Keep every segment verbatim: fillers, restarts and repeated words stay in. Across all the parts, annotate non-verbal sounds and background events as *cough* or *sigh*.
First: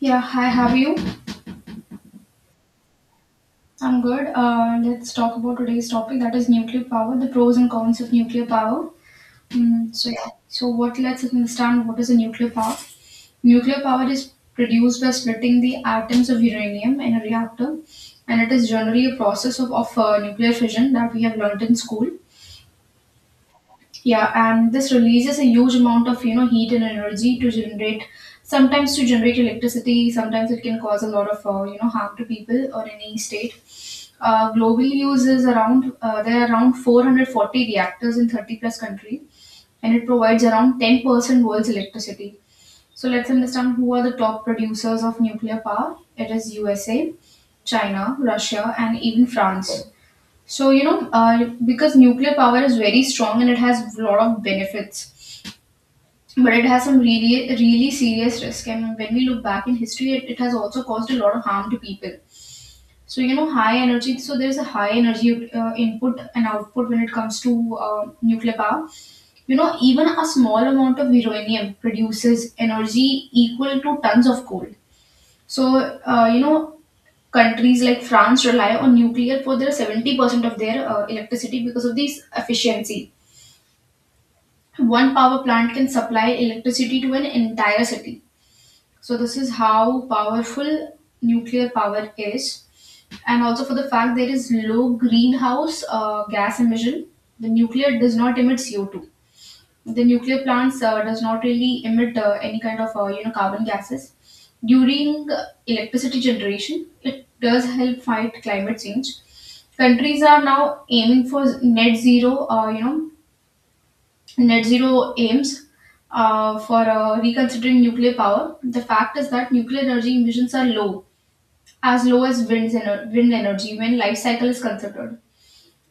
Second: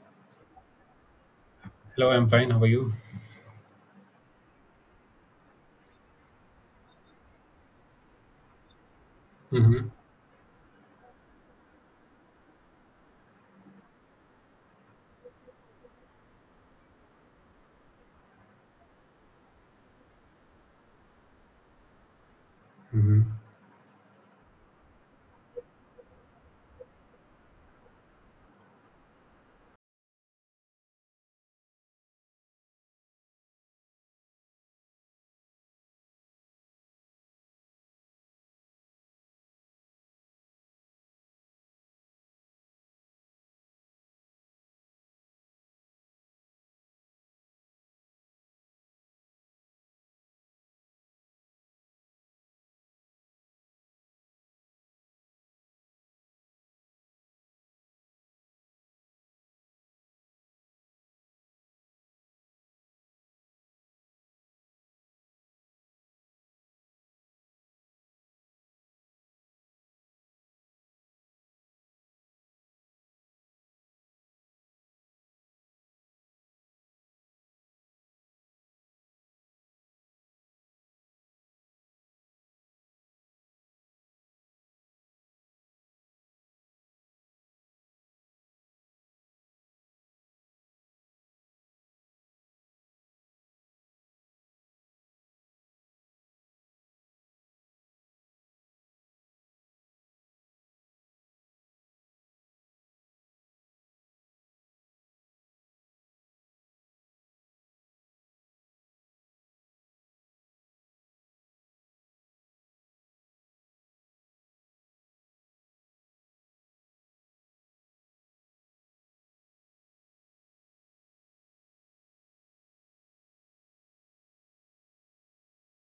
Yeah, hi, how are you? Hello, I'm fine. How are you? I'm good. Uh, let's talk about today's topic, that is nuclear power, the pros and cons of nuclear power. Mm-hmm. Mm, so, yeah, so what lets us understand what is a nuclear power? Nuclear power is produced by splitting the atoms of uranium in a reactor, and it is generally a process of, of uh, nuclear fission that we have learnt in school. Mm-hmm. Yeah, and this releases a huge amount of you know heat and energy to generate, sometimes to generate electricity. Sometimes it can cause a lot of uh, you know harm to people or any state. Uh, global use is around, uh, there are around four hundred forty reactors in thirty plus countries, and it provides around ten percent world's electricity. So let's understand who are the top producers of nuclear power. It is U S A, China, Russia, and even France. So you know, uh, because nuclear power is very strong and it has a lot of benefits. But it has some really, really serious risk. And when we look back in history, it, it has also caused a lot of harm to people. So you know high energy. So there's a high energy uh, input and output when it comes to uh, nuclear power. You know even a small amount of uranium produces energy equal to tons of coal. So uh, you know countries like France rely on nuclear for their seventy percent of their uh, electricity because of this efficiency. One power plant can supply electricity to an entire city. So this is how powerful nuclear power is, and also for the fact there is low greenhouse uh, gas emission. The nuclear does not emit C O two. The nuclear plants uh, does not really emit uh, any kind of uh, you know carbon gases. During uh, electricity generation, it does help fight climate change. Countries are now aiming for net zero. Uh, you know net zero aims uh, for uh, reconsidering nuclear power. The fact is that nuclear energy emissions are low, as low as wind's ener- wind energy when life cycle is considered.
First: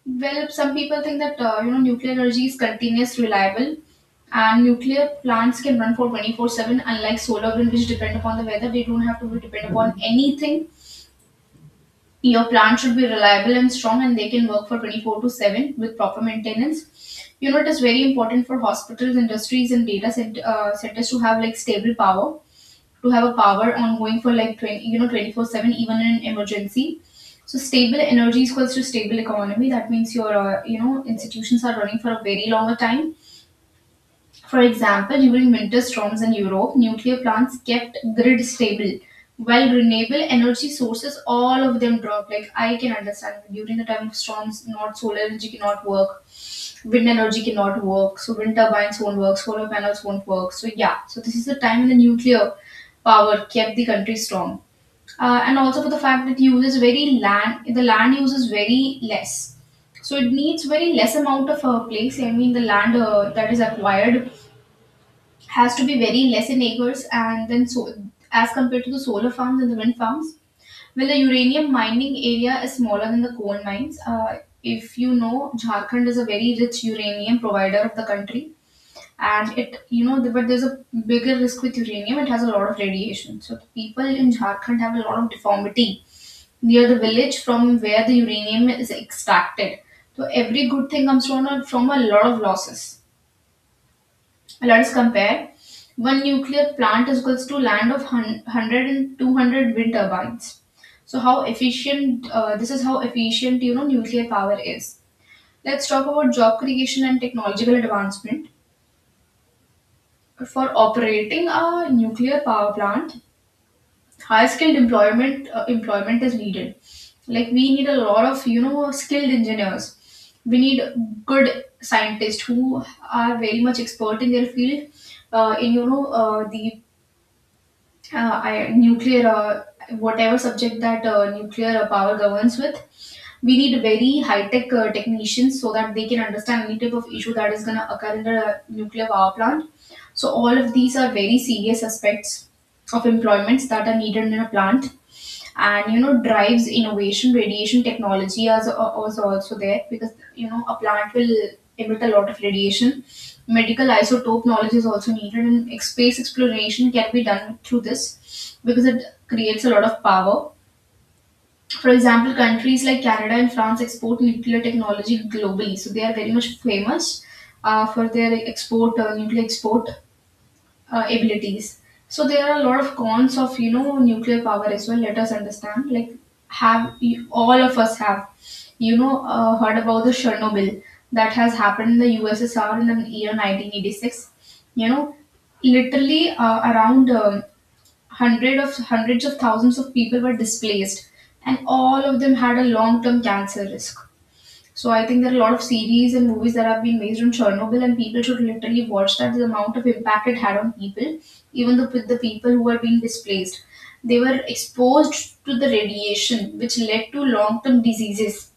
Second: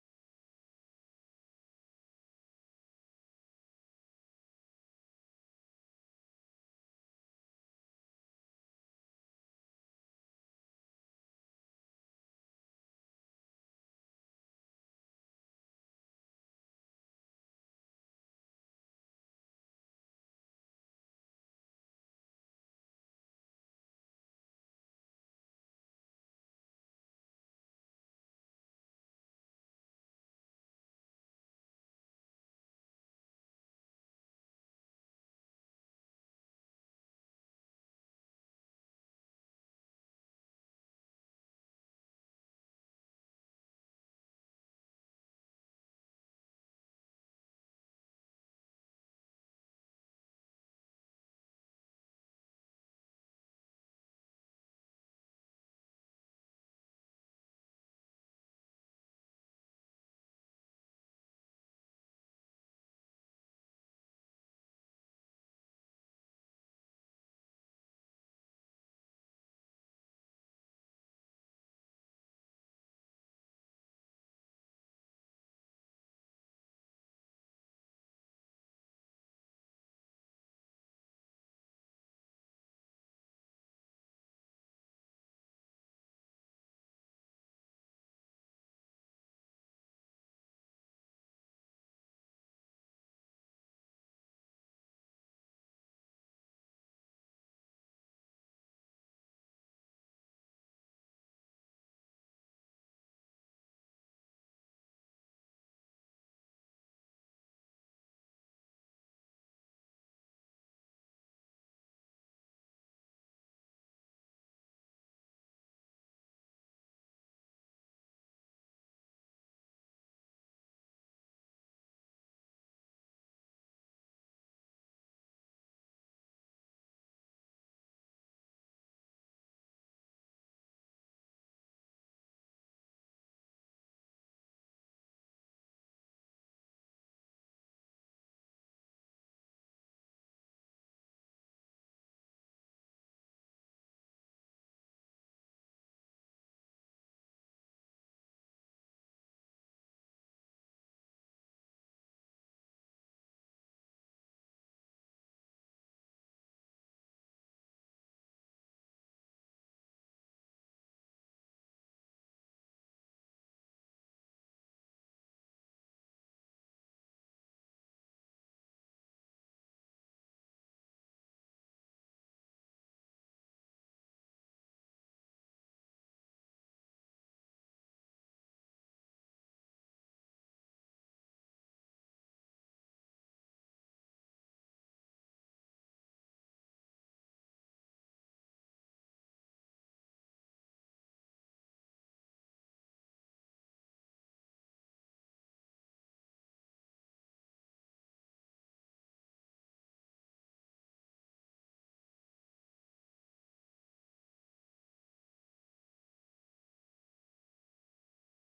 Well, some people think that uh, you know nuclear energy is continuous, reliable, and nuclear plants can run for twenty-four seven, unlike solar wind, which depend upon the weather. They don't have to be depend upon anything. Your plant should be reliable and strong, and they can work for twenty-four to seven with proper maintenance. You know, it is very important for hospitals, industries, and data cent- uh, centers to have like stable power, to have a power ongoing for like twenty, you know, twenty-four seven, even in an emergency. So stable energy is equals to stable economy. That means your, uh, you know, institutions are running for a very longer time. For example, during winter storms in Europe, nuclear plants kept grid stable, while renewable energy sources, all of them dropped. Like, I can understand during the time of storms, not solar energy cannot work, wind energy cannot work, so wind turbines won't work, solar panels won't work. So, yeah, so this is the time when the nuclear power kept the country strong. Uh, and also for the fact that uses very land, the land uses very less. So it needs very less amount of uh, place. I mean, the land uh, that is acquired has to be very less in acres and then so, as compared to the solar farms and the wind farms. Well, the uranium mining area is smaller than the coal mines. Uh, if you know, Jharkhand is a very rich uranium provider of the country. And it, you know but there's a bigger risk with uranium. It has a lot of radiation, so the people in Jharkhand have a lot of deformity near the village from where the uranium is extracted. So every good thing comes from a, from a lot of losses. Let's compare. One nuclear plant is equals to land of hun- one hundred wind turbines. So how efficient, uh, this is how efficient, you know, nuclear power is. Let's talk about job creation and technological advancement. For operating a nuclear power plant, high skilled employment uh, employment is needed. Like, we need a lot of you know skilled engineers. We need good scientists who are very much expert in their field. Uh, in you know uh, the uh, I, nuclear, uh, whatever subject that uh, nuclear power governs with, we need very high-tech uh, technicians so that they can understand any type of issue that is going to occur in the nuclear power plant. So all of these are very serious aspects of employments that are needed in a plant, and you know drives innovation. Radiation technology as was also there, because you know a plant will emit a lot of radiation. Medical isotope knowledge is also needed, and ex- space exploration can be done through this because it creates a lot of power. For example, countries like Canada and France export nuclear technology globally, so they are very much famous uh, for their export, uh, nuclear export uh, abilities. So there are a lot of cons of you know nuclear power as well. Let us understand. Like, have you- all of us have you know uh, heard about the Chernobyl that has happened in the U S S R in the year nineteen eighty-six. You know, literally uh, around um, hundred of hundreds of thousands of people were displaced, and all of them had a long term cancer risk. So I think there are a lot of series and movies that have been based on Chernobyl, and people should literally watch that. The amount of impact it had on people, even the with the people who were being displaced, they were exposed to the radiation, which led to long-term diseases.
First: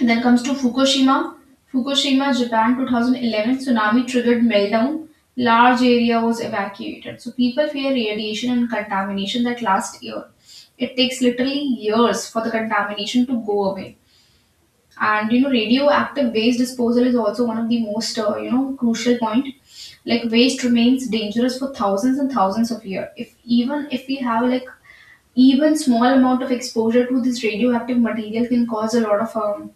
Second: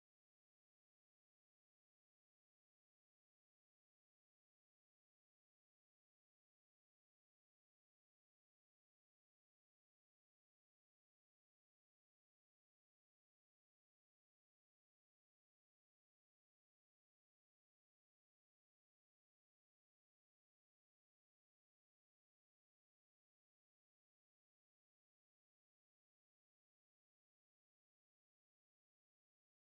And then comes to Fukushima. Fukushima, Japan, two thousand eleven tsunami triggered meltdown. Large area was evacuated. So people fear radiation and contamination that last year. It takes literally years for the contamination to go away. And you know radioactive waste disposal is also one of the most uh, you know crucial point. Like, waste remains dangerous for thousands and thousands of years. If, even if we have like even small amount of exposure to this radioactive material, can cause a lot of, um,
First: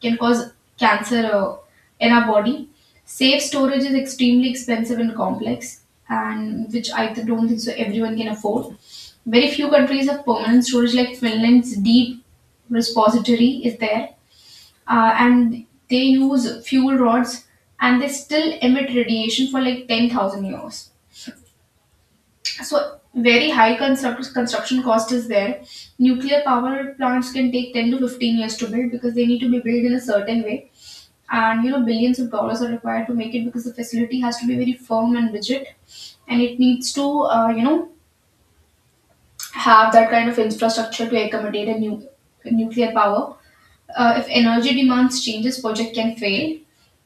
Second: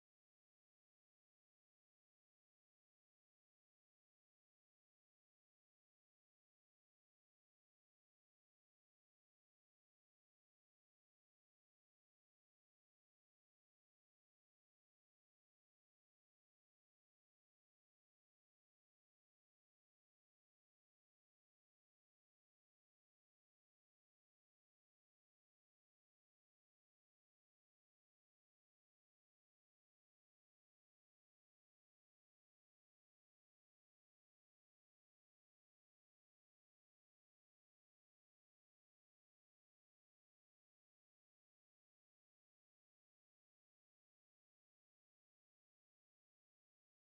can cause cancer uh, in our body. Safe storage is extremely expensive and complex, and which i th- don't think so everyone can afford. Very few countries have permanent storage, like Finland's deep repository is there, uh, and they use fuel rods, and they still emit radiation for like ten thousand years. So, very high construct- construction cost is there. Nuclear power plants can take ten to fifteen years to build, because they need to be built in a certain way. And you know, billions of dollars are required to make it, because the facility has to be very firm and rigid, and it needs to, uh, you know, have that kind of infrastructure to accommodate a new nuclear power. Uh, if energy demands changes, project can fail.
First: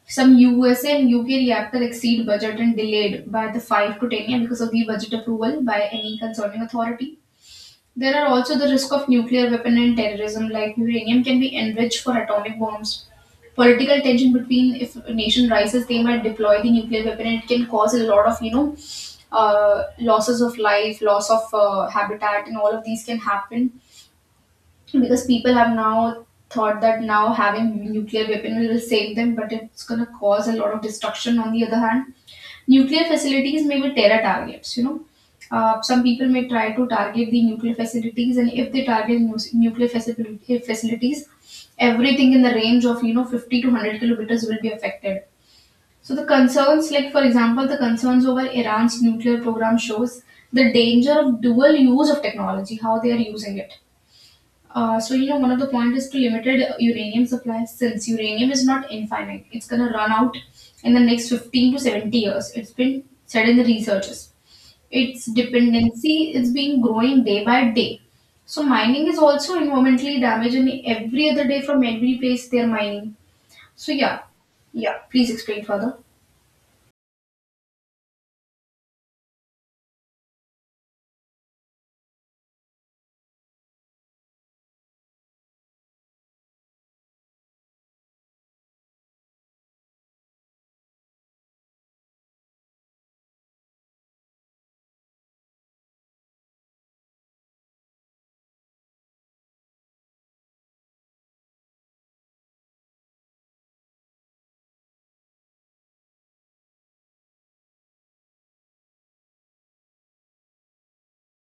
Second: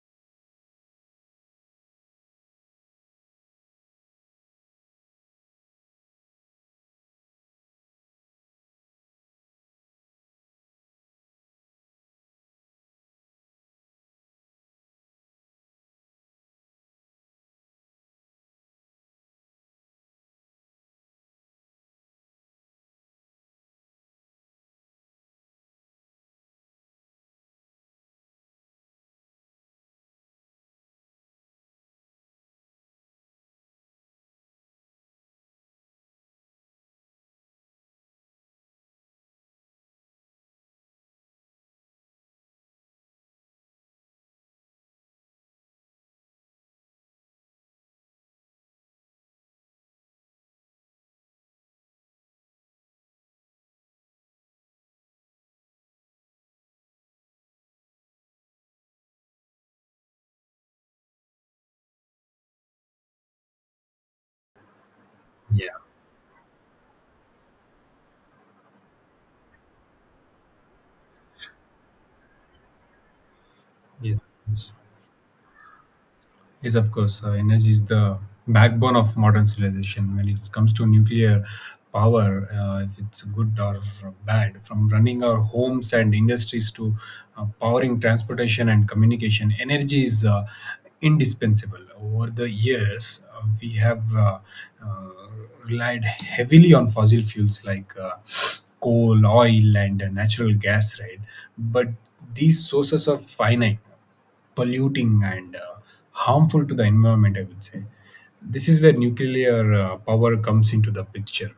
Some U S and U K reactor exceed budget and delayed by the five to ten years because of the budget approval by any concerning authority. There are also the risk of nuclear weapon and terrorism, like uranium can be enriched for atomic bombs. Political tension between, if a nation rises, they might deploy the nuclear weapon, and it can cause a lot of you know uh, losses of life, loss of uh, habitat, and all of these can happen because people have now thought that now having nuclear weapon will save them, but it's going to cause a lot of destruction. On the other hand, nuclear facilities may be terror targets. You know uh, some people may try to target the nuclear facilities, and if they target nu- nuclear facility, eh, facilities, everything in the range of you know fifty to one hundred kilometers will be affected. So the concerns, like, for example, the concerns over Iran's nuclear program shows the danger of dual use of technology, how they are using it. Uh, so you know, one of the point is to limited uranium supply, since uranium is not infinite. It's gonna run out in the next fifteen to seventy years. It's been said in the researches. Its Yeah. dependency is being growing day by day. So mining is also environmentally damaging, every other day from every place they're mining. So yeah, Yes. Yes. yeah. Please explain further. Yes, of course. Uh, energy is the backbone of modern civilization. When it comes to nuclear power, uh, if it's good or bad, from running our homes and industries to uh, powering transportation and communication, energy is uh, indispensable. Over the years, uh, we have uh, uh, relied heavily on fossil fuels like uh, coal, oil, and uh, natural gas, right? But these sources are finite polluting and uh, harmful to the environment, I would say. This is where nuclear uh, power comes into the picture.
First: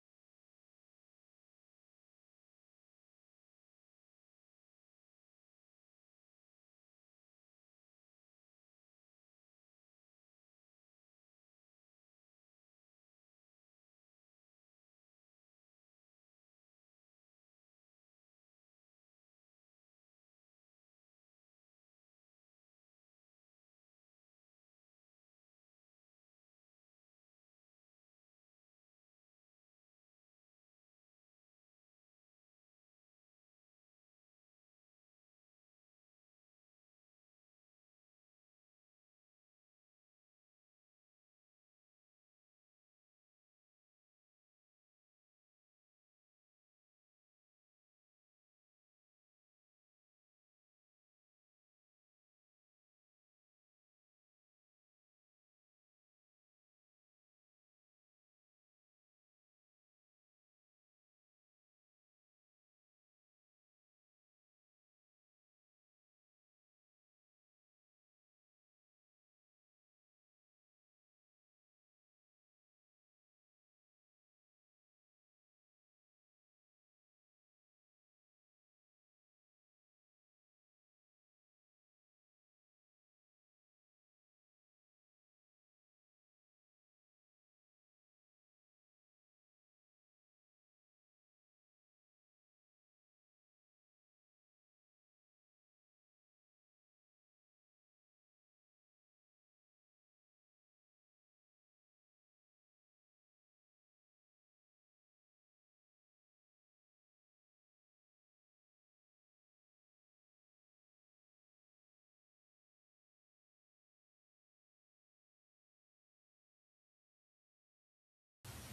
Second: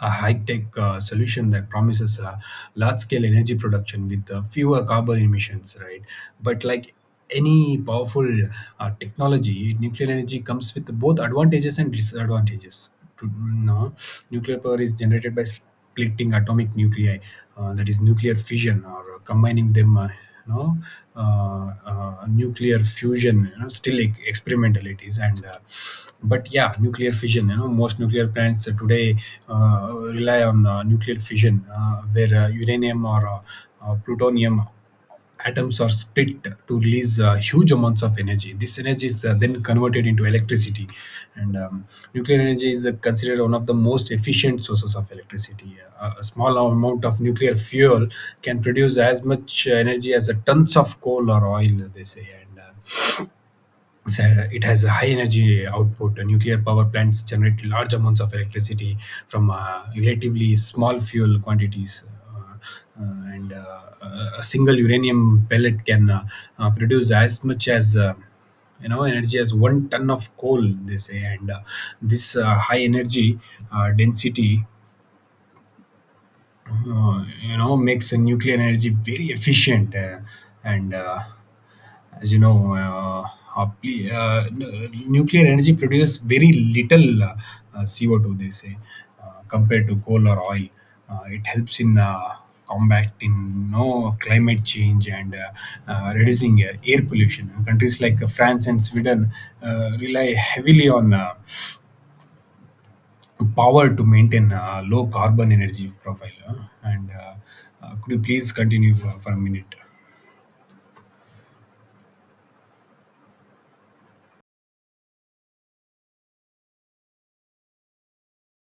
A high tech uh, solution that promises uh, large scale energy production with uh, fewer carbon emissions, right? But, like any powerful uh, technology, nuclear energy comes with both advantages and disadvantages. To, no, Nuclear power is generated by collecting atomic nuclei, uh, that is nuclear fission, or uh, combining them, uh, you know, uh, uh, nuclear fusion, you know, still e- experimental it is. And uh, but yeah, nuclear fission, you know, most nuclear plants uh, today uh, rely on uh, nuclear fission, uh, where uh, uranium or uh, uh, plutonium atoms are split to release uh, huge amounts of energy. This energy is uh, then converted into electricity, and um, nuclear energy is uh, considered one of the most efficient sources of electricity. Uh, a small amount of nuclear fuel can produce as much energy as uh, tons of coal or oil, they say, and uh, so it has a high energy output. Uh, Nuclear power plants generate large amounts of electricity from uh, relatively small fuel quantities. Uh, uh, and uh, a a single uranium pellet can uh, uh, produce as much as uh, you know energy as one ton of coal. They say, and uh, this uh, high energy uh, density uh, you know makes uh, nuclear energy very efficient uh, and uh, as you know uh, uh, ple- uh, n- nuclear energy produces very little uh, uh, c o two they say uh, compared to coal or oil. Uh, it helps in uh, combating no climate change and uh, uh, reducing uh, air pollution. Countries like uh, France and Sweden uh, rely heavily on uh, power to maintain a low carbon energy profile. Uh, and uh, uh, Could you please continue for, for a minute?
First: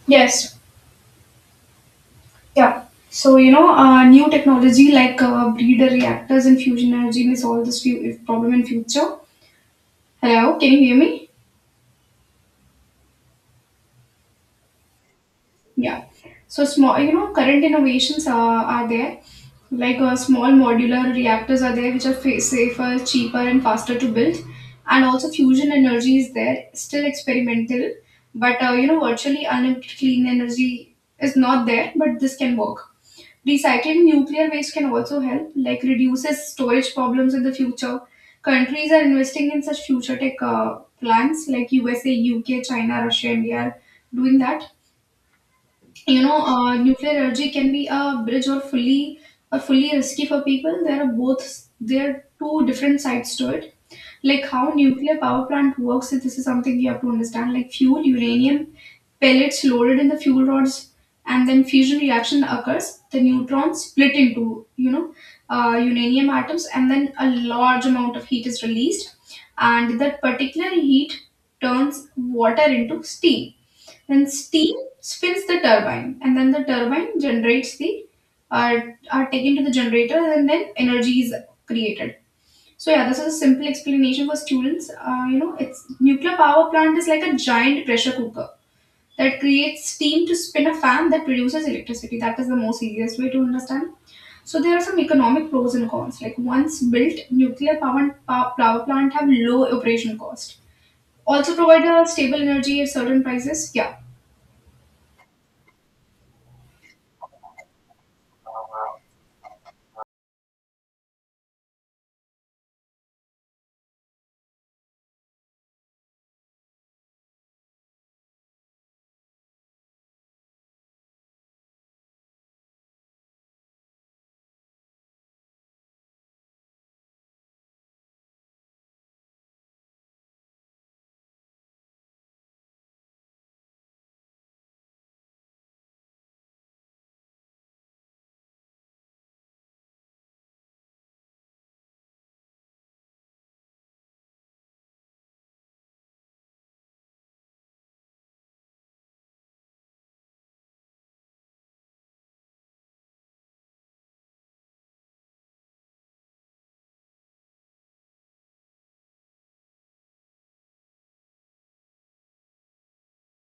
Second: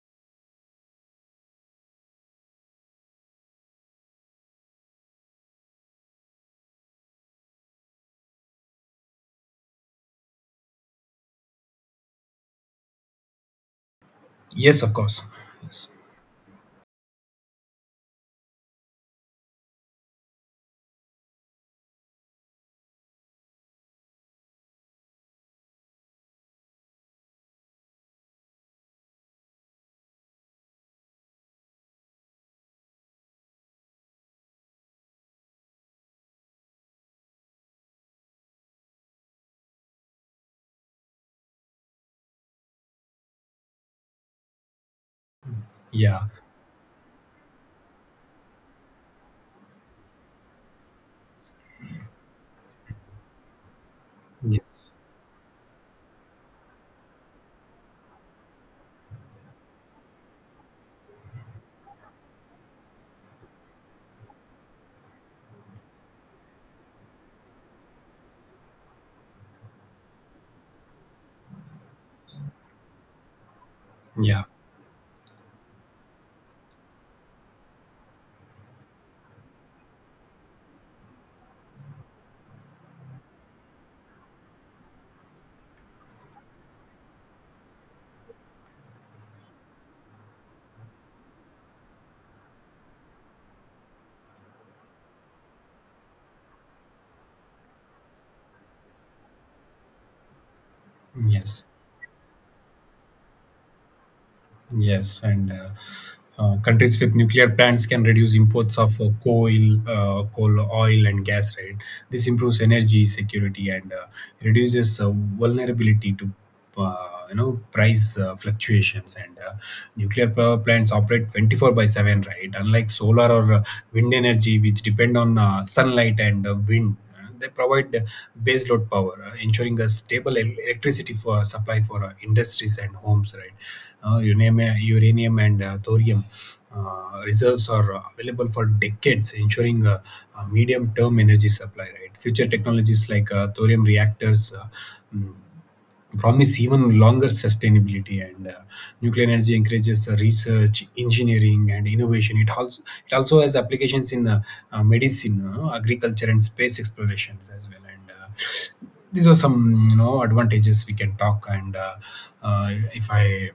Yes, yeah. So, you know, uh, new technology like uh, breeder reactors and fusion energy may solve this few- problem in future. Hello, can you hear me? Yes, of course. Yes. Yeah. So small, you know, current innovations are, are there. Like uh, small modular reactors are there, which are fa- safer, cheaper, and faster to build. And also fusion energy is there, still experimental, but uh, you know, virtually unlimited clean energy is not there. But this can work. Recycling nuclear waste can also help, like reduces storage problems in the future. Countries are investing in such future tech uh, plants, like U S A, U K, China, Russia, India, are doing that you Yeah. know uh, Nuclear energy can be a bridge or fully or fully risky for people. There are both there are two different sides to it. Like how Yes. nuclear power plant works, this is something you have to understand. Like fuel uranium pellets loaded in the fuel rods, and then fusion reaction occurs, the neutrons split into you know uh, uranium atoms, and then a large amount of heat is released, and that particular heat turns water into steam. Then Yeah. steam spins the turbine, and then the turbine generates the, are are taken to the generator, and then energy is created. So yeah, this is a simple explanation for students. Uh, you know, it's Nuclear power plant is like a giant pressure cooker that creates steam to spin a fan that produces electricity. That is the most easiest way to understand. So there are some economic pros and cons. Like once built, nuclear power pow- power plant have low operation cost. Also Yes. provide a stable energy at certain prices. Yeah. Yes, and uh, uh, countries with nuclear plants can reduce imports of uh, coal, uh, coal, oil, and gas. Right, this improves energy security and uh, reduces uh, vulnerability to uh, you know price uh, fluctuations. And uh, Nuclear power plants operate twenty four by seven. Right, unlike solar or uh, wind energy, which depend on uh, sunlight and uh, wind. Uh, They provide uh, baseload power, uh, ensuring a stable el- electricity for uh, supply for uh, industries and homes. Right, uh, uranium, uh, uranium and uh, thorium uh, reserves are uh, available for decades, ensuring uh, a medium-term energy supply. Right, future technologies like uh, thorium reactors. Uh, mm, Promise even longer sustainability, and uh, nuclear energy encourages uh, research engineering and innovation. It also it also has applications in uh, uh, medicine, uh, agriculture, and space explorations as well. And uh, These are some you know advantages we can talk and uh, uh, if I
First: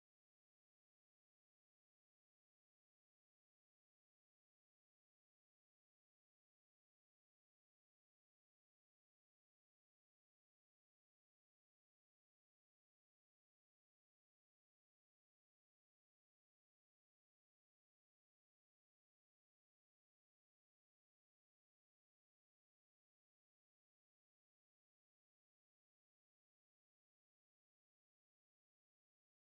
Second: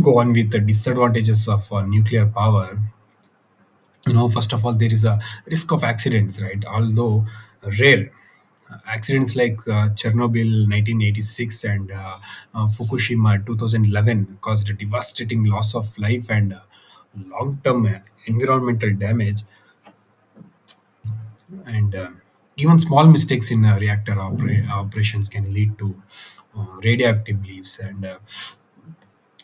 go on with the disadvantages of uh, nuclear power, you know, first of all, there is a risk of accidents, right? Although rare. Uh, accidents like uh, Chernobyl nineteen eighty-six and uh, uh, Fukushima two thousand eleven caused a devastating loss of life and uh, long-term uh, environmental damage, and uh, even small mistakes in uh, reactor opera- operations can lead to uh, radioactive leaves. And uh,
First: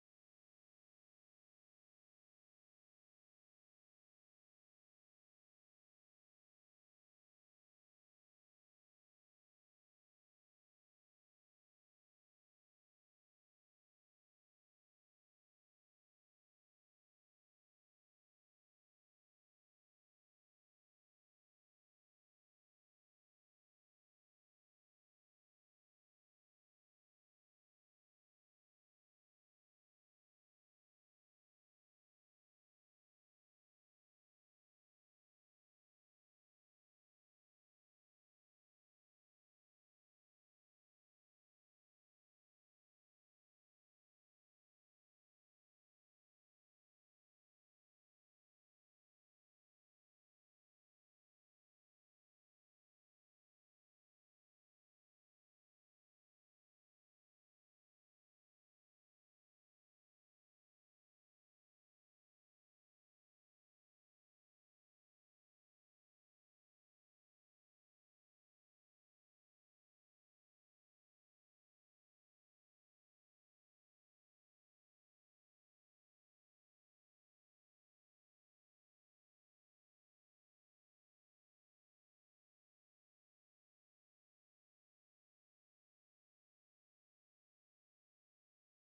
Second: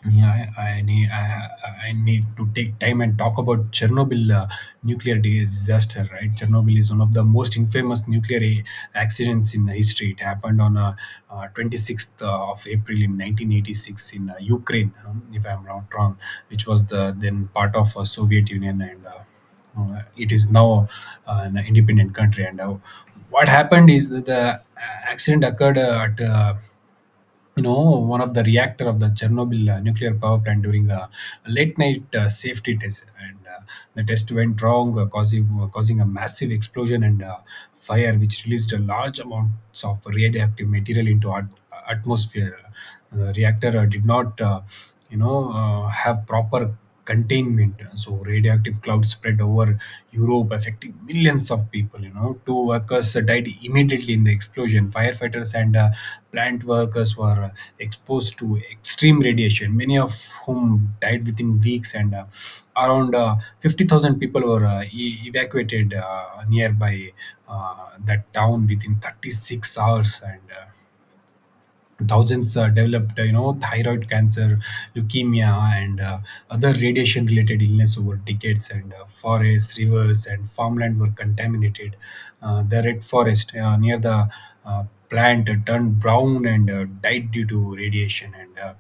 Yeah, I, I need I, I need to take time and talk about Chernobyl, uh, nuclear disaster. Right, Chernobyl is one of the most infamous nuclear a- accidents in history. It happened on uh, uh, twenty-sixth of April in nineteen eighty-six in uh, Ukraine, um, if I'm not wrong, which was the then part of uh, Soviet Union, and uh, uh, it is now uh, an independent country. And uh, What happened is that the uh, accident occurred uh, at uh, you know one of the reactor of the Chernobyl uh, nuclear power plant during a late night uh, safety test, and uh, the test went wrong, uh, causing uh, causing a massive explosion and uh, fire which released a large amounts of radioactive material into at- atmosphere. The reactor uh, did not uh, you know uh, have proper containment, so radioactive cloud spread over Europe affecting millions of people. You know, two workers died immediately in the explosion. Firefighters and uh, plant workers were uh, exposed to extreme radiation, many of whom died within weeks, and uh, around uh, fifty thousand people were uh, e- evacuated uh, nearby uh, that town within thirty-six hours, and uh, thousands uh, developed uh, you know thyroid cancer, leukemia, and uh, other radiation related illness over decades. And uh, Forests, rivers, and farmland were contaminated. Uh, the red forest uh, near the uh, plant turned brown and uh, died due to radiation. and uh,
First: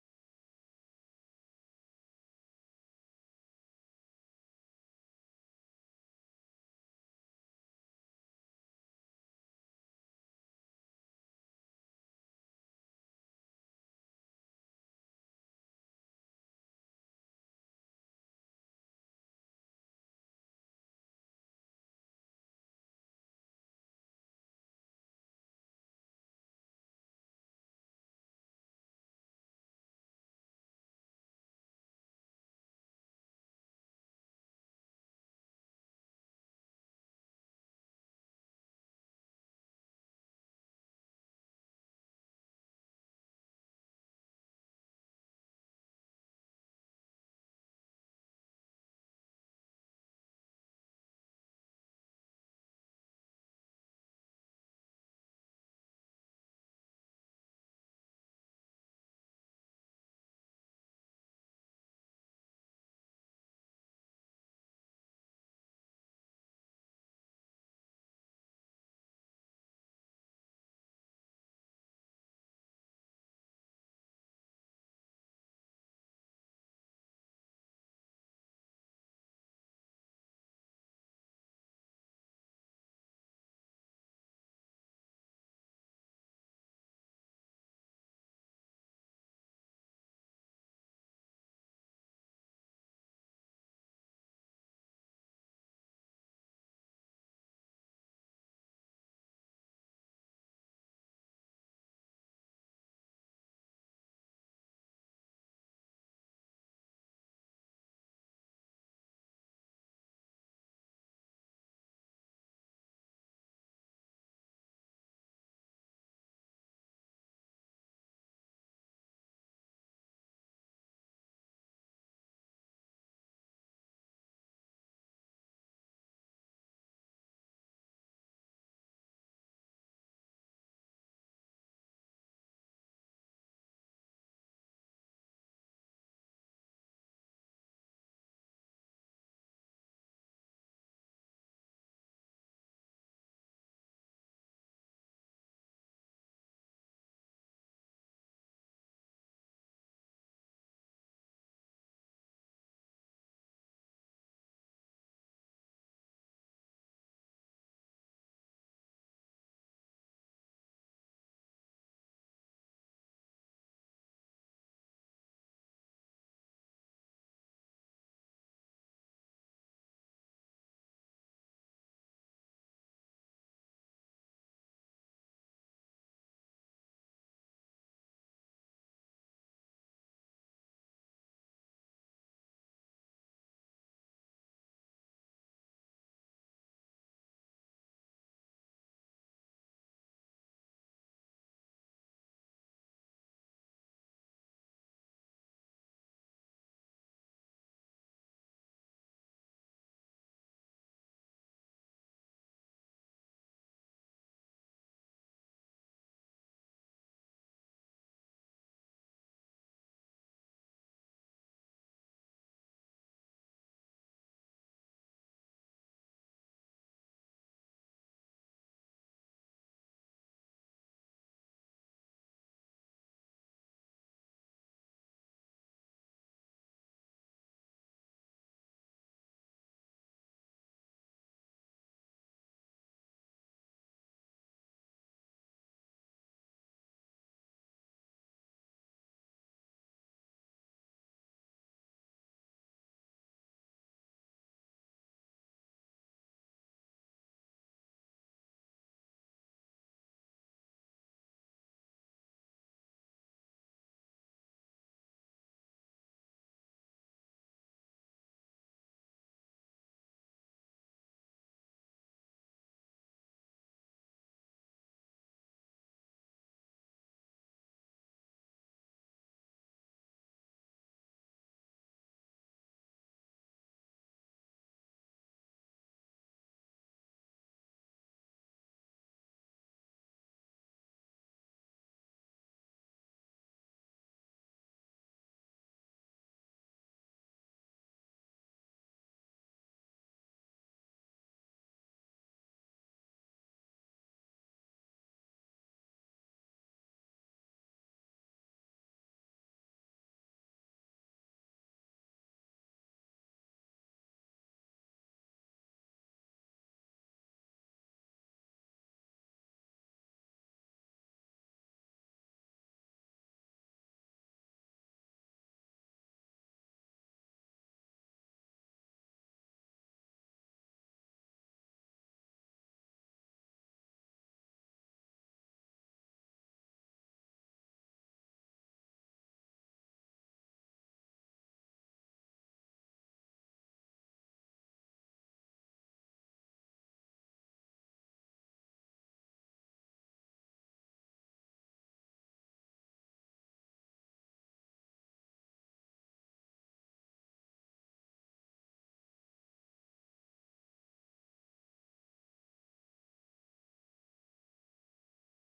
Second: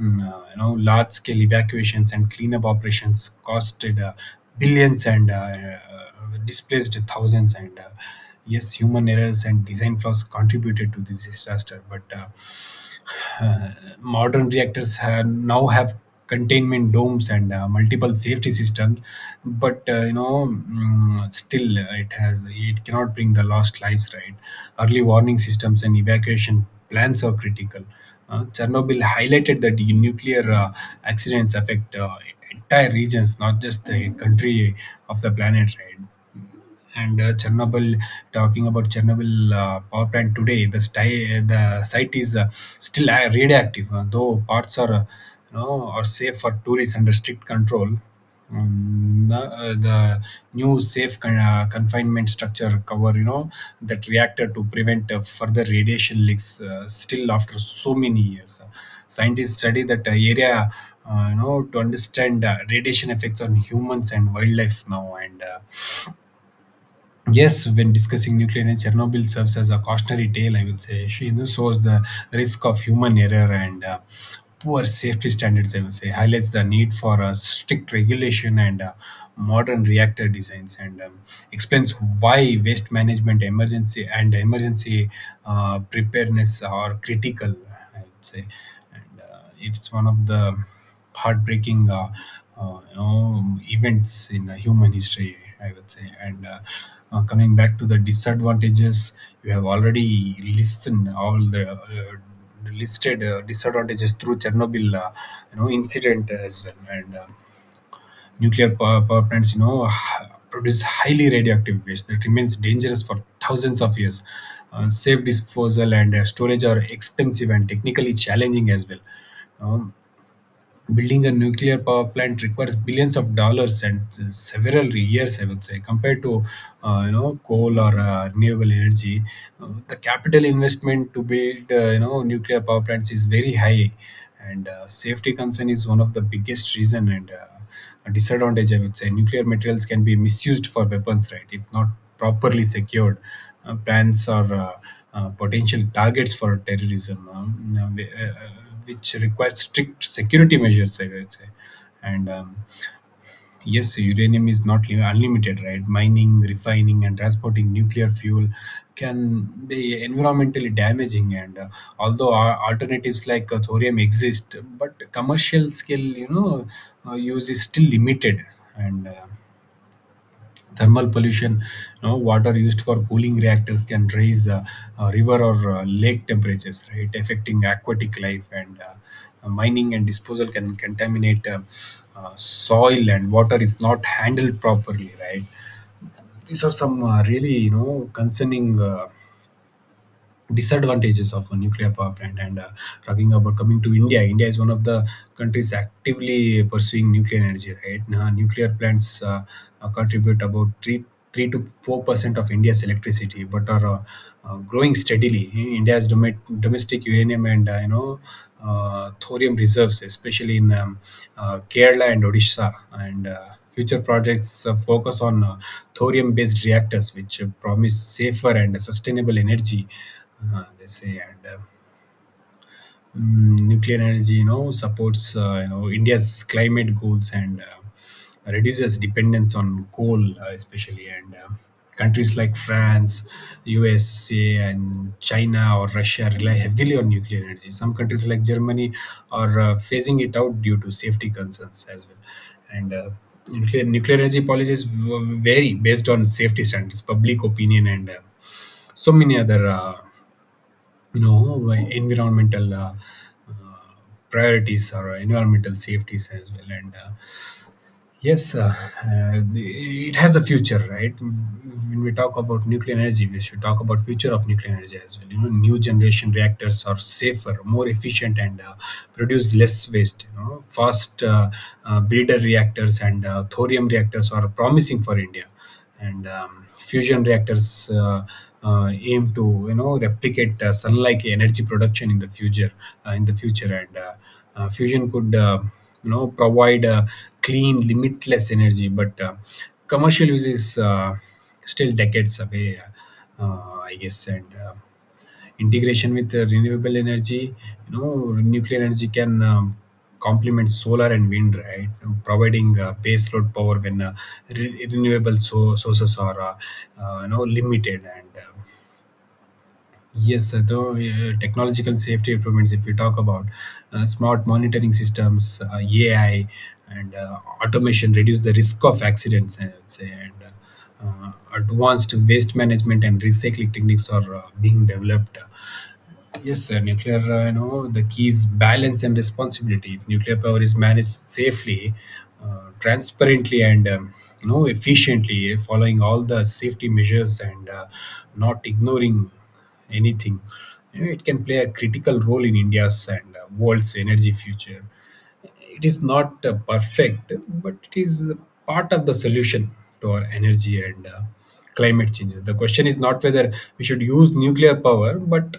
mm, uh, You know, large scale evacuations and cleanup operations costed uh, billions and uh, uh, displaced thousands. And uh, Yes, human errors and design flaws contributed to this disaster, but uh, uh, modern reactors have, now have containment domes and uh, multiple safety systems, but uh, you know, mm, still uh, it has it cannot bring the lost lives, right? Early warning systems and evacuation plans are critical. uh, Chernobyl highlighted that nuclear uh, accidents affect uh, entire regions, not just the country of the planet, right? and uh, Chernobyl. Talking about Chernobyl uh, power plant today, the sti- the site is uh, still uh, radioactive, uh, though parts are uh, you know are safe for tourists under strict control. Um, the, uh, the new safe con- uh, confinement structure cover, you know, that reactor to prevent uh, further radiation leaks. Uh, still, after so many years, scientists study that uh, area uh, you know to understand uh, radiation effects on humans and wildlife now. And uh, Yes, when discussing nuclear energy, Chernobyl serves as a cautionary tale, I would say. She You know, shows the risk of human error and uh, poor safety standards, I would say, highlights the need for uh, strict regulation and uh, modern reactor designs, and um, explains why waste management, emergency, and emergency uh, preparedness are critical, I would say. Uh, it's one of the heartbreaking uh, uh, you know events in uh, human history, I would say. And uh, uh, Coming back to the disadvantages, you have already listened all the uh, listed uh, disadvantages through Chernobyl uh, you know incident as well. And uh, Nuclear power, power plants, you know, h- produce highly radioactive waste that remains dangerous for thousands of years. Uh, safe disposal and uh, storage are expensive and technically challenging as well. Um, building a nuclear power plant requires billions of dollars and uh, several years, I would say, compared to uh, you know coal or uh, renewable energy. Uh, the capital investment to build uh, you know nuclear power plants is very high, and uh, safety concern is one of the biggest reason and. Uh, disadvantage, I would say. Nuclear materials can be misused for weapons, right? If not properly secured, uh, plants are uh, uh, potential targets for terrorism, um, uh, whi- uh, uh, which requires strict security measures, I would say. And um, Yes, uranium is not li- unlimited, right? Mining, refining, and transporting nuclear fuel can be environmentally damaging. And uh, Although uh, alternatives like uh, thorium exist, but commercial scale, you know, uh, use is still limited. And uh, Thermal pollution, you know, water used for cooling reactors can raise uh, uh, river or uh, lake temperatures, right, affecting aquatic life, and uh, uh, mining and disposal can contaminate uh, uh, soil and water if not handled properly, right? These are some uh, really you know concerning uh, disadvantages of a nuclear power plant. And uh, Talking about coming to India, India is one of the countries actively pursuing nuclear energy right now. Nuclear plants uh, uh, contribute about 3 3 to four percent of India's electricity but are uh, uh, growing steadily. India's domet domestic uranium and uh, you know uh, thorium reserves especially in um, uh, Kerala and Odisha. And uh, Future projects uh, focus on uh, thorium based reactors, which uh, promise safer and sustainable energy, uh, they say. And uh, Mm, nuclear energy you know supports uh, you know india's climate goals and uh, reduces dependence on coal, uh, especially. And uh, Countries like france, usa, and china or russia rely heavily on nuclear energy. Some countries like germany are uh, phasing it out due to safety concerns as well. And uh, nuclear, nuclear energy policies v- vary based on safety standards, public opinion, and uh, so many other uh, you know why environmental uh, uh, priorities or environmental safeties as well. And uh, yes uh, uh, the- it has a future, right? When we talk about nuclear energy, we should talk about future of nuclear energy as well. You know, new generation reactors are safer, more efficient, and uh, produce less waste. You know, fast uh, uh, breeder reactors and uh, thorium reactors are promising for india, and um, fusion reactors uh, uh, aim to, you know, replicate uh, sun-like energy production in the future, uh, in the future. And uh, uh, fusion could, uh, you know, provide uh, clean, limitless energy, but uh, commercial use is uh, still decades away, uh, I guess. And uh, Integration with uh, renewable energy, you know, nuclear energy can, um, complement solar and wind, right? Providing uh, base load power when uh, re- renewable so- sources are, uh, uh, you know, limited. And. Uh, Yes, uh, though uh, technological safety improvements, if we talk about uh, smart monitoring systems, uh, A I, and uh, automation reduce the risk of accidents, I would say. And uh, uh, advanced waste management and recycling techniques are uh, being developed. uh, Yes, sir. Nuclear, uh, you know, the key is balance and responsibility. If nuclear power is managed safely, uh, transparently, and um, you know, efficiently, eh, following all the safety measures and uh, not ignoring anything, you know, it can play a critical role in India's and uh, world's energy future. It is not uh, perfect, but it is part of the solution to our energy and uh, climate changes. The question is not whether we should use nuclear power, but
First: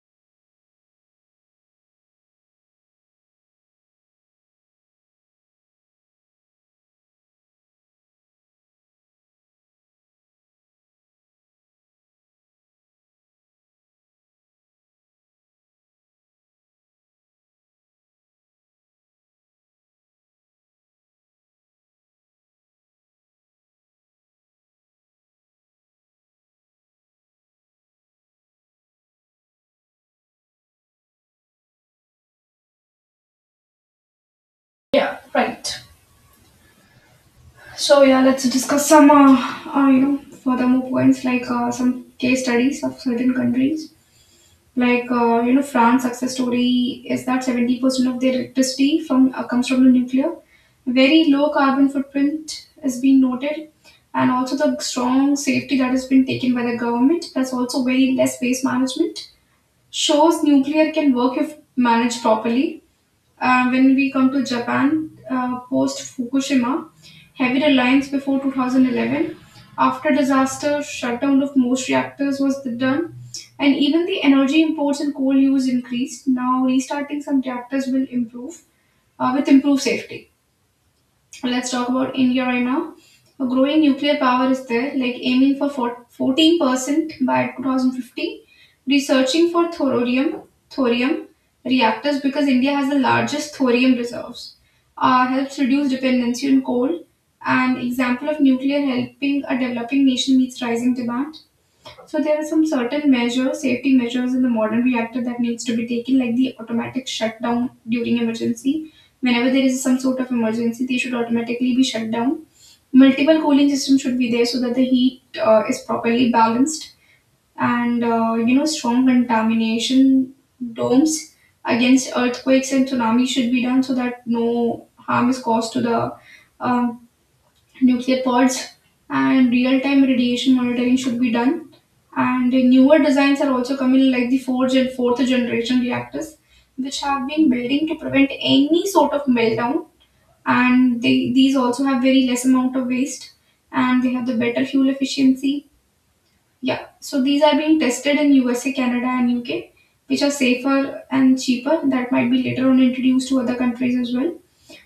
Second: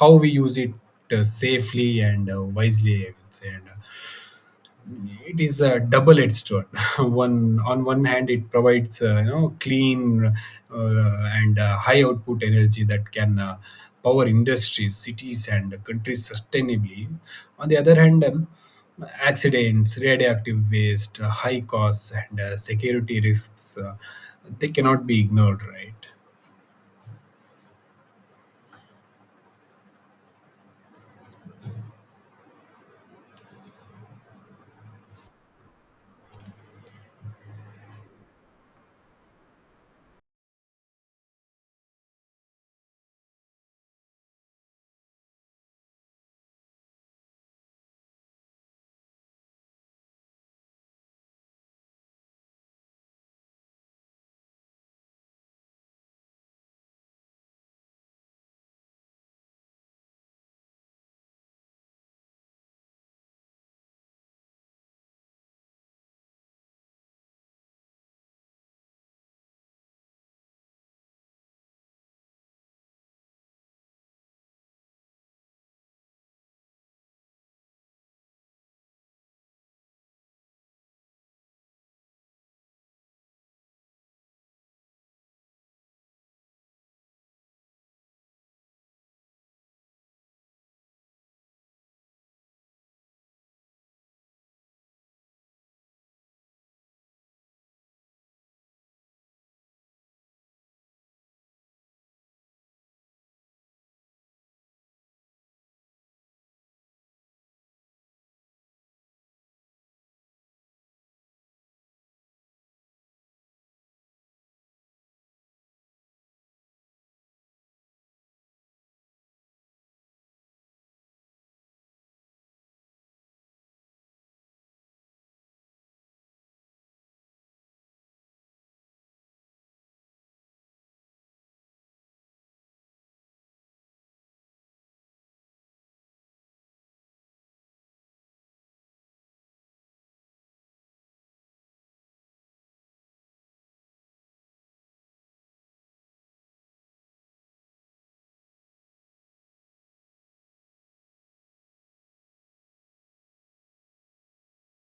how we use it, uh, safely and uh, wisely, I would say. And uh, It is a double-edged sword. *laughs* One on one hand, it provides, uh, you know, clean uh, and uh, high output energy that can uh, power industries, cities, and countries sustainably. On the other hand, um, accidents, radioactive waste, uh, high costs, and uh, security risks, uh, they cannot be ignored, right? Yeah, right. So yeah, let's discuss some uh, uh, you know further more points, like uh, some case studies of certain countries. Like uh, you know, France success story is that seventy percent of their electricity from uh, comes from the nuclear. Very low carbon footprint has been noted, and also the strong safety that has been taken by the government. That's also very less waste management. Shows nuclear can work if managed properly. Uh, when we come to Japan, uh, post Fukushima, heavy reliance before two thousand eleven, after disaster, shutdown of most reactors was done, and even the energy imports and coal use increased. Now, restarting some reactors will improve uh, with improved safety. Let's talk about India right now. A growing nuclear power is there, like aiming for four- fourteen percent by two thousand fifty, researching for thorium, thorium reactors because India has the largest thorium reserves, uh, helps reduce dependency on coal. An example of nuclear helping a developing nation meets rising demand. So there are some certain measures, safety measures in the modern reactor that needs to be taken, like the automatic shutdown during emergency. Whenever there is some sort of emergency, they should automatically be shut down. Multiple cooling systems should be there so that the heat uh, is properly balanced, and uh, you know strong contamination domes against earthquakes and tsunamis should be done so that no harm is caused to the um, nuclear pods, and real-time radiation monitoring should be done. And newer designs are also coming, like the fourth and fourth generation reactors, which have been building to prevent any sort of meltdown. And they these also have very less amount of waste, and they have the better fuel efficiency. Yeah, so these are being tested in U S A, Canada, and U K, which are safer and cheaper. That might be later on introduced to other countries as well.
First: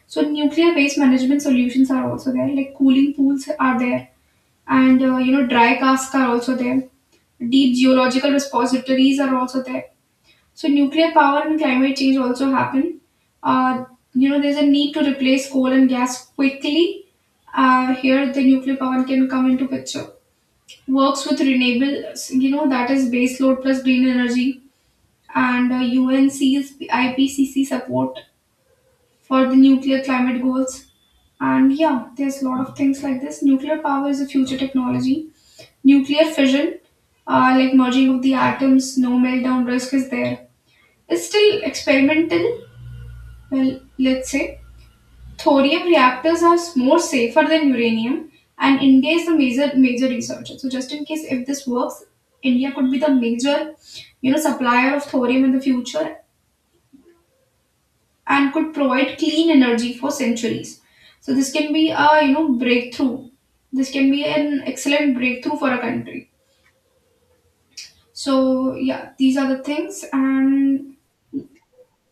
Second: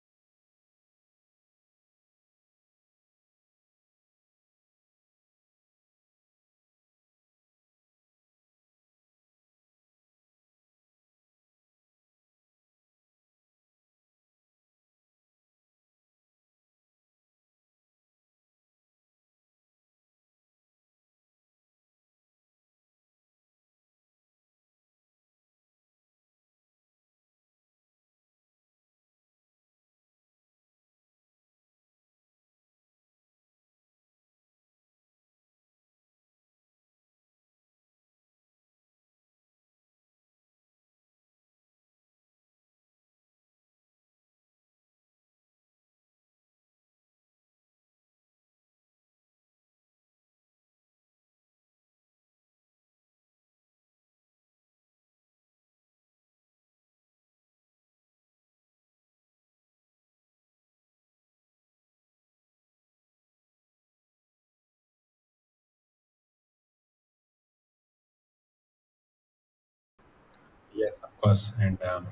So nuclear waste management solutions are also there, like cooling pools are there, and uh, you know dry casks are also there. Deep geological repositories are also there. So nuclear power and climate change also happen. uh, you know, there's a need to replace coal and gas quickly. Uh, here the nuclear power can come into picture. Works with renewables, you know, that is base load plus green energy. And uh, U N C's I P C C support for the nuclear climate goals. And yeah, there's a lot of things like this. Nuclear power is a future technology. Nuclear fission, uh, like merging of the atoms, no meltdown risk is there. It's still experimental, well, let's say. Thorium reactors are more safer than uranium, and India is the major major researcher. So just in case if this works, India could be the major, you know, supplier of thorium in the future and could provide clean energy for centuries. So this can be a you know breakthrough. This can be an excellent breakthrough for a country. So yeah, these are the things, and Yes, of course. And. Um,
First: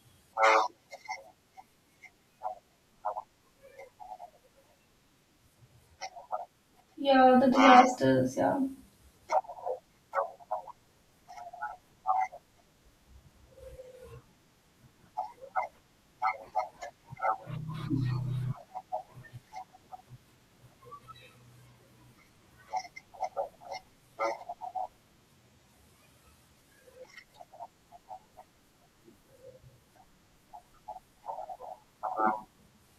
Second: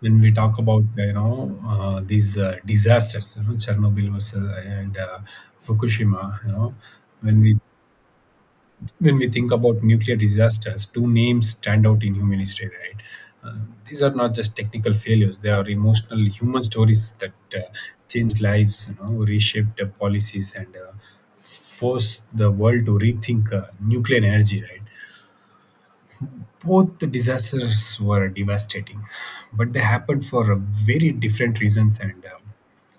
When we talk about, you know, uh, these uh, disasters, you know, chernobyl was uh, and uh, fukushima, you know, Yeah, when the we disasters. Yeah, when we think about nuclear disasters, two names stand out in human history, right? uh, these are not just technical failures, they are emotional human stories that uh, changed lives, you know, reshaped uh, policies and uh, forced the world to rethink uh, nuclear energy, right? Both the disasters were devastating, but they happened for uh, very different reasons and um,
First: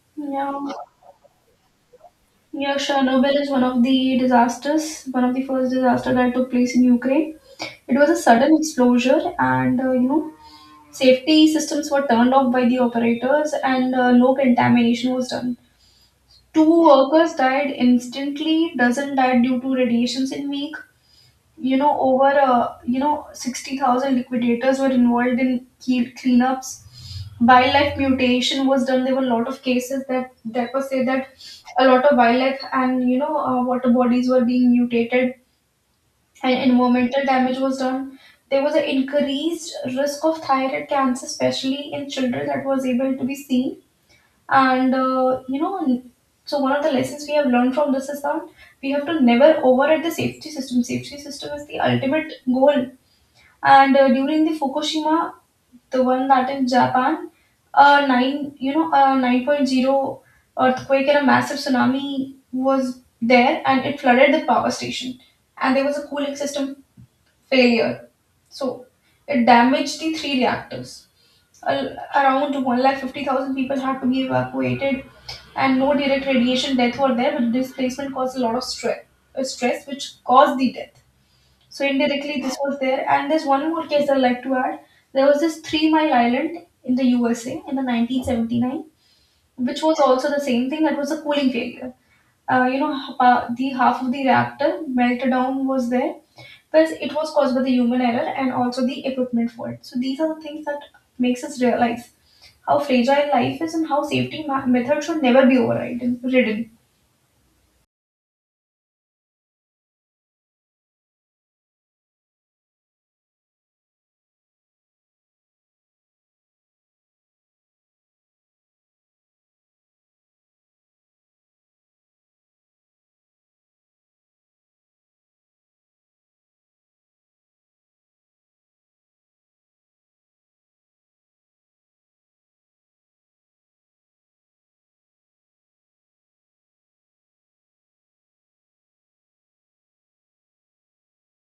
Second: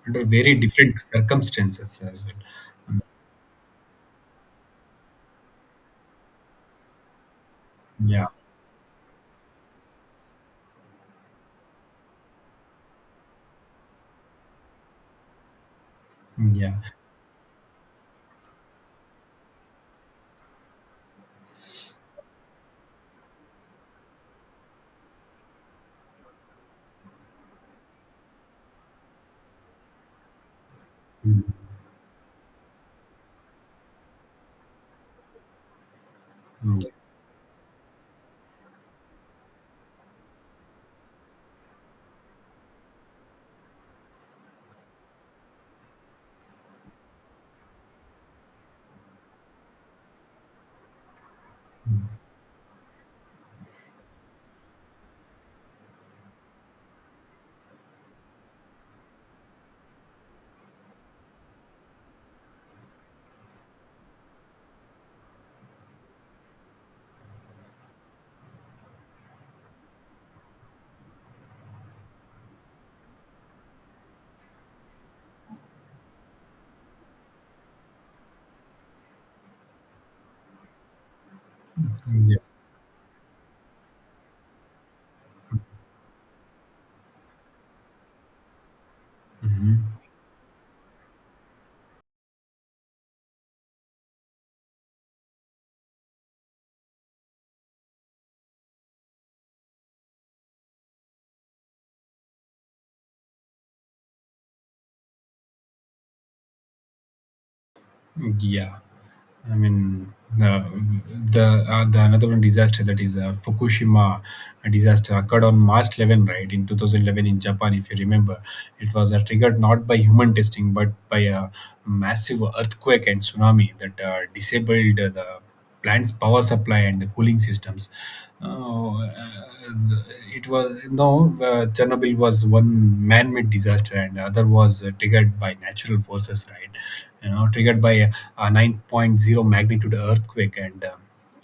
under very yeah, different circumstances as well. yeah. Um, Chernobyl is one of the disasters, one of the first disaster that took place in Ukraine. It was a yeah. sudden explosion, and uh, you know, safety systems were turned off by the operators, and uh, no contamination was done. Yeah. Two workers died instantly. Dozen died due to radiations in week. You know over uh, you know sixty thousand liquidators were involved in key cleanups. Wildlife mutation was done. There were a lot of cases that that was said that Mm. a lot of wildlife and you know uh, water bodies were being mutated, and Mm, yes. environmental damage was done. There was an increased risk of thyroid cancer, especially in children, that was able to be seen. and uh, you know, so one of the lessons we have learned from this is that we have to never override the safety system. Safety system is the ultimate goal. And uh, during the Fukushima, the one that in Japan, a nine you know a nine point zero earthquake and a massive tsunami was there, and it flooded the power station, and there was a cooling system failure. So it damaged the three reactors. Al- around one lakh fifty thousand people had to be evacuated, and no direct radiation death were there, but displacement caused a lot of stress, uh, stress which caused the death. So Mm, indirectly, yes. this was there. And there's one more case I'd like to add. There was this Three Mile Island in the U S A in the nineteen seventy-nine, which was also the same thing, that was a cooling failure. Uh, you know, h- uh, the half of the reactor meltdown was there. But it was caused by the human error and also the equipment fault. So these are the things that makes us realize how fragile life is and how safety ma- methods should never be overridden. Ridden. Mm, yeah. I mean, the the uh, the another one disaster that is uh, Fukushima disaster occurred on March eleventh, right, in twenty eleven in Japan. If you remember, it was uh, triggered not by human testing but by a massive earthquake and tsunami that uh, disabled uh, the plant's power supply and the cooling systems. Uh, uh, it was no uh, Chernobyl was one man-made disaster, and the other was uh, triggered by natural forces, right? You know, triggered by a, a 9.0 magnitude earthquake and um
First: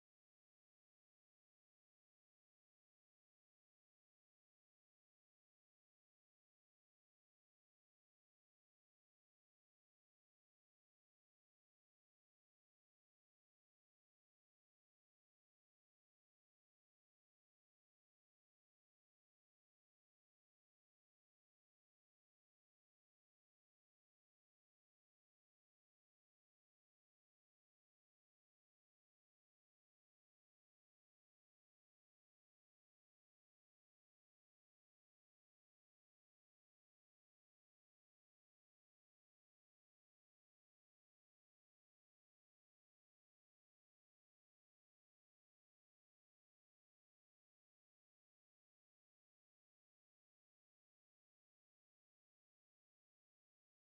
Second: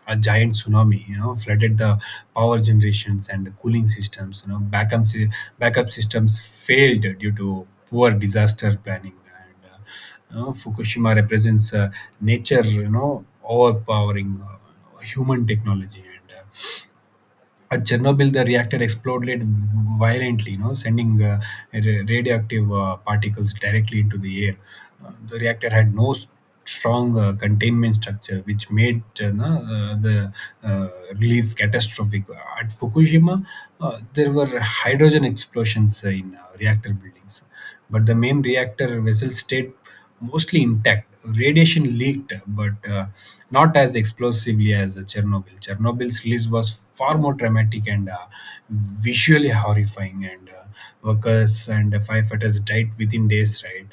a giant tsunami. You know, flooded the power generations and the cooling systems. You know, backup sy- backup systems failed due to poor disaster planning. And, uh, you Fukushima represents, uh, nature, you know, overpowering uh, human technology. And uh, At Chernobyl, the reactor exploded violently, you know, sending uh, ra- radioactive uh, particles directly into the air. Uh, the reactor had no s- strong uh, containment structure, which made uh, na- uh, the uh, release catastrophic. At Fukushima, uh, there were hydrogen explosions uh, in uh, reactor buildings, but the main reactor vessel stayed mostly intact. Radiation leaked, but uh, not as explosively as Chernobyl. Chernobyl's release was far more dramatic and uh, visually horrifying, and uh, workers and firefighters died within days. Right,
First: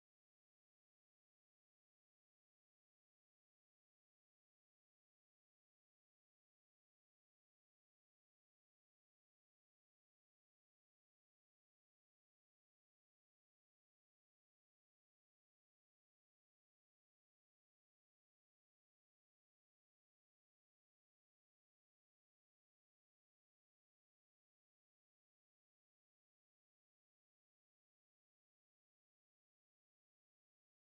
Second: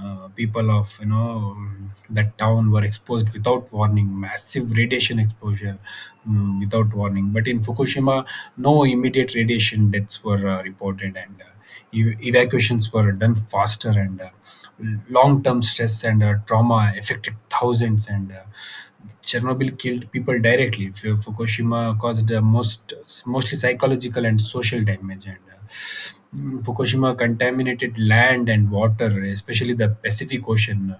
uh, people of, you know, um, that town were exposed without warning, massive radiation exposure, mm, without warning. But in Fukushima, no immediate radiation deaths were uh, reported, and uh, ev- evacuations were done faster. And uh, Long-term stress and uh, trauma affected thousands. And uh, Chernobyl killed people directly. Fu- Fukushima caused uh, most mostly psychological and social damage, and uh, mm, Fukushima contaminated land and water, especially the Pacific Ocean,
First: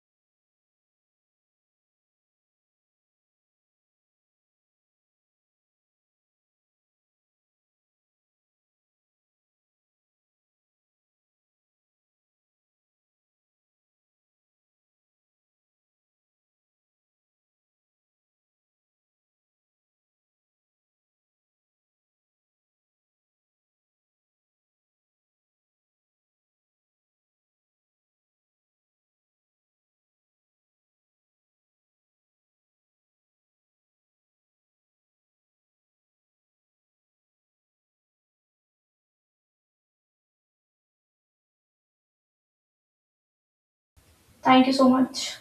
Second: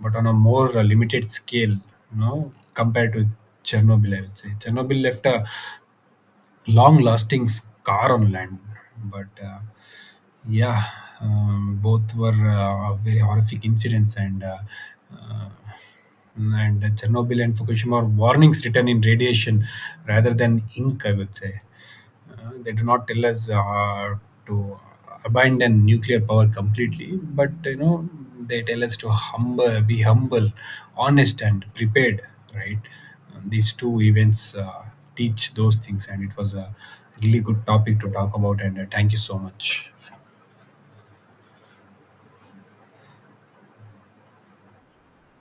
but on a more uh, limited scale, you know, compared to Chernobyl. I would say Chernobyl left a long-lasting scar on land, but uh, yeah, um, both were uh, very horrific incidents. And. Uh, uh, and Chernobyl and Fukushima are warnings written in radiation rather than ink, I would say. Uh, they do not tell us uh, to abandon nuclear power completely, but you know they tell us to humble, be humble, honest, and prepared. Right? Uh, these two events uh, teach those things, and it was a really good topic to talk about. And uh, Thank you so much. Thank you so much.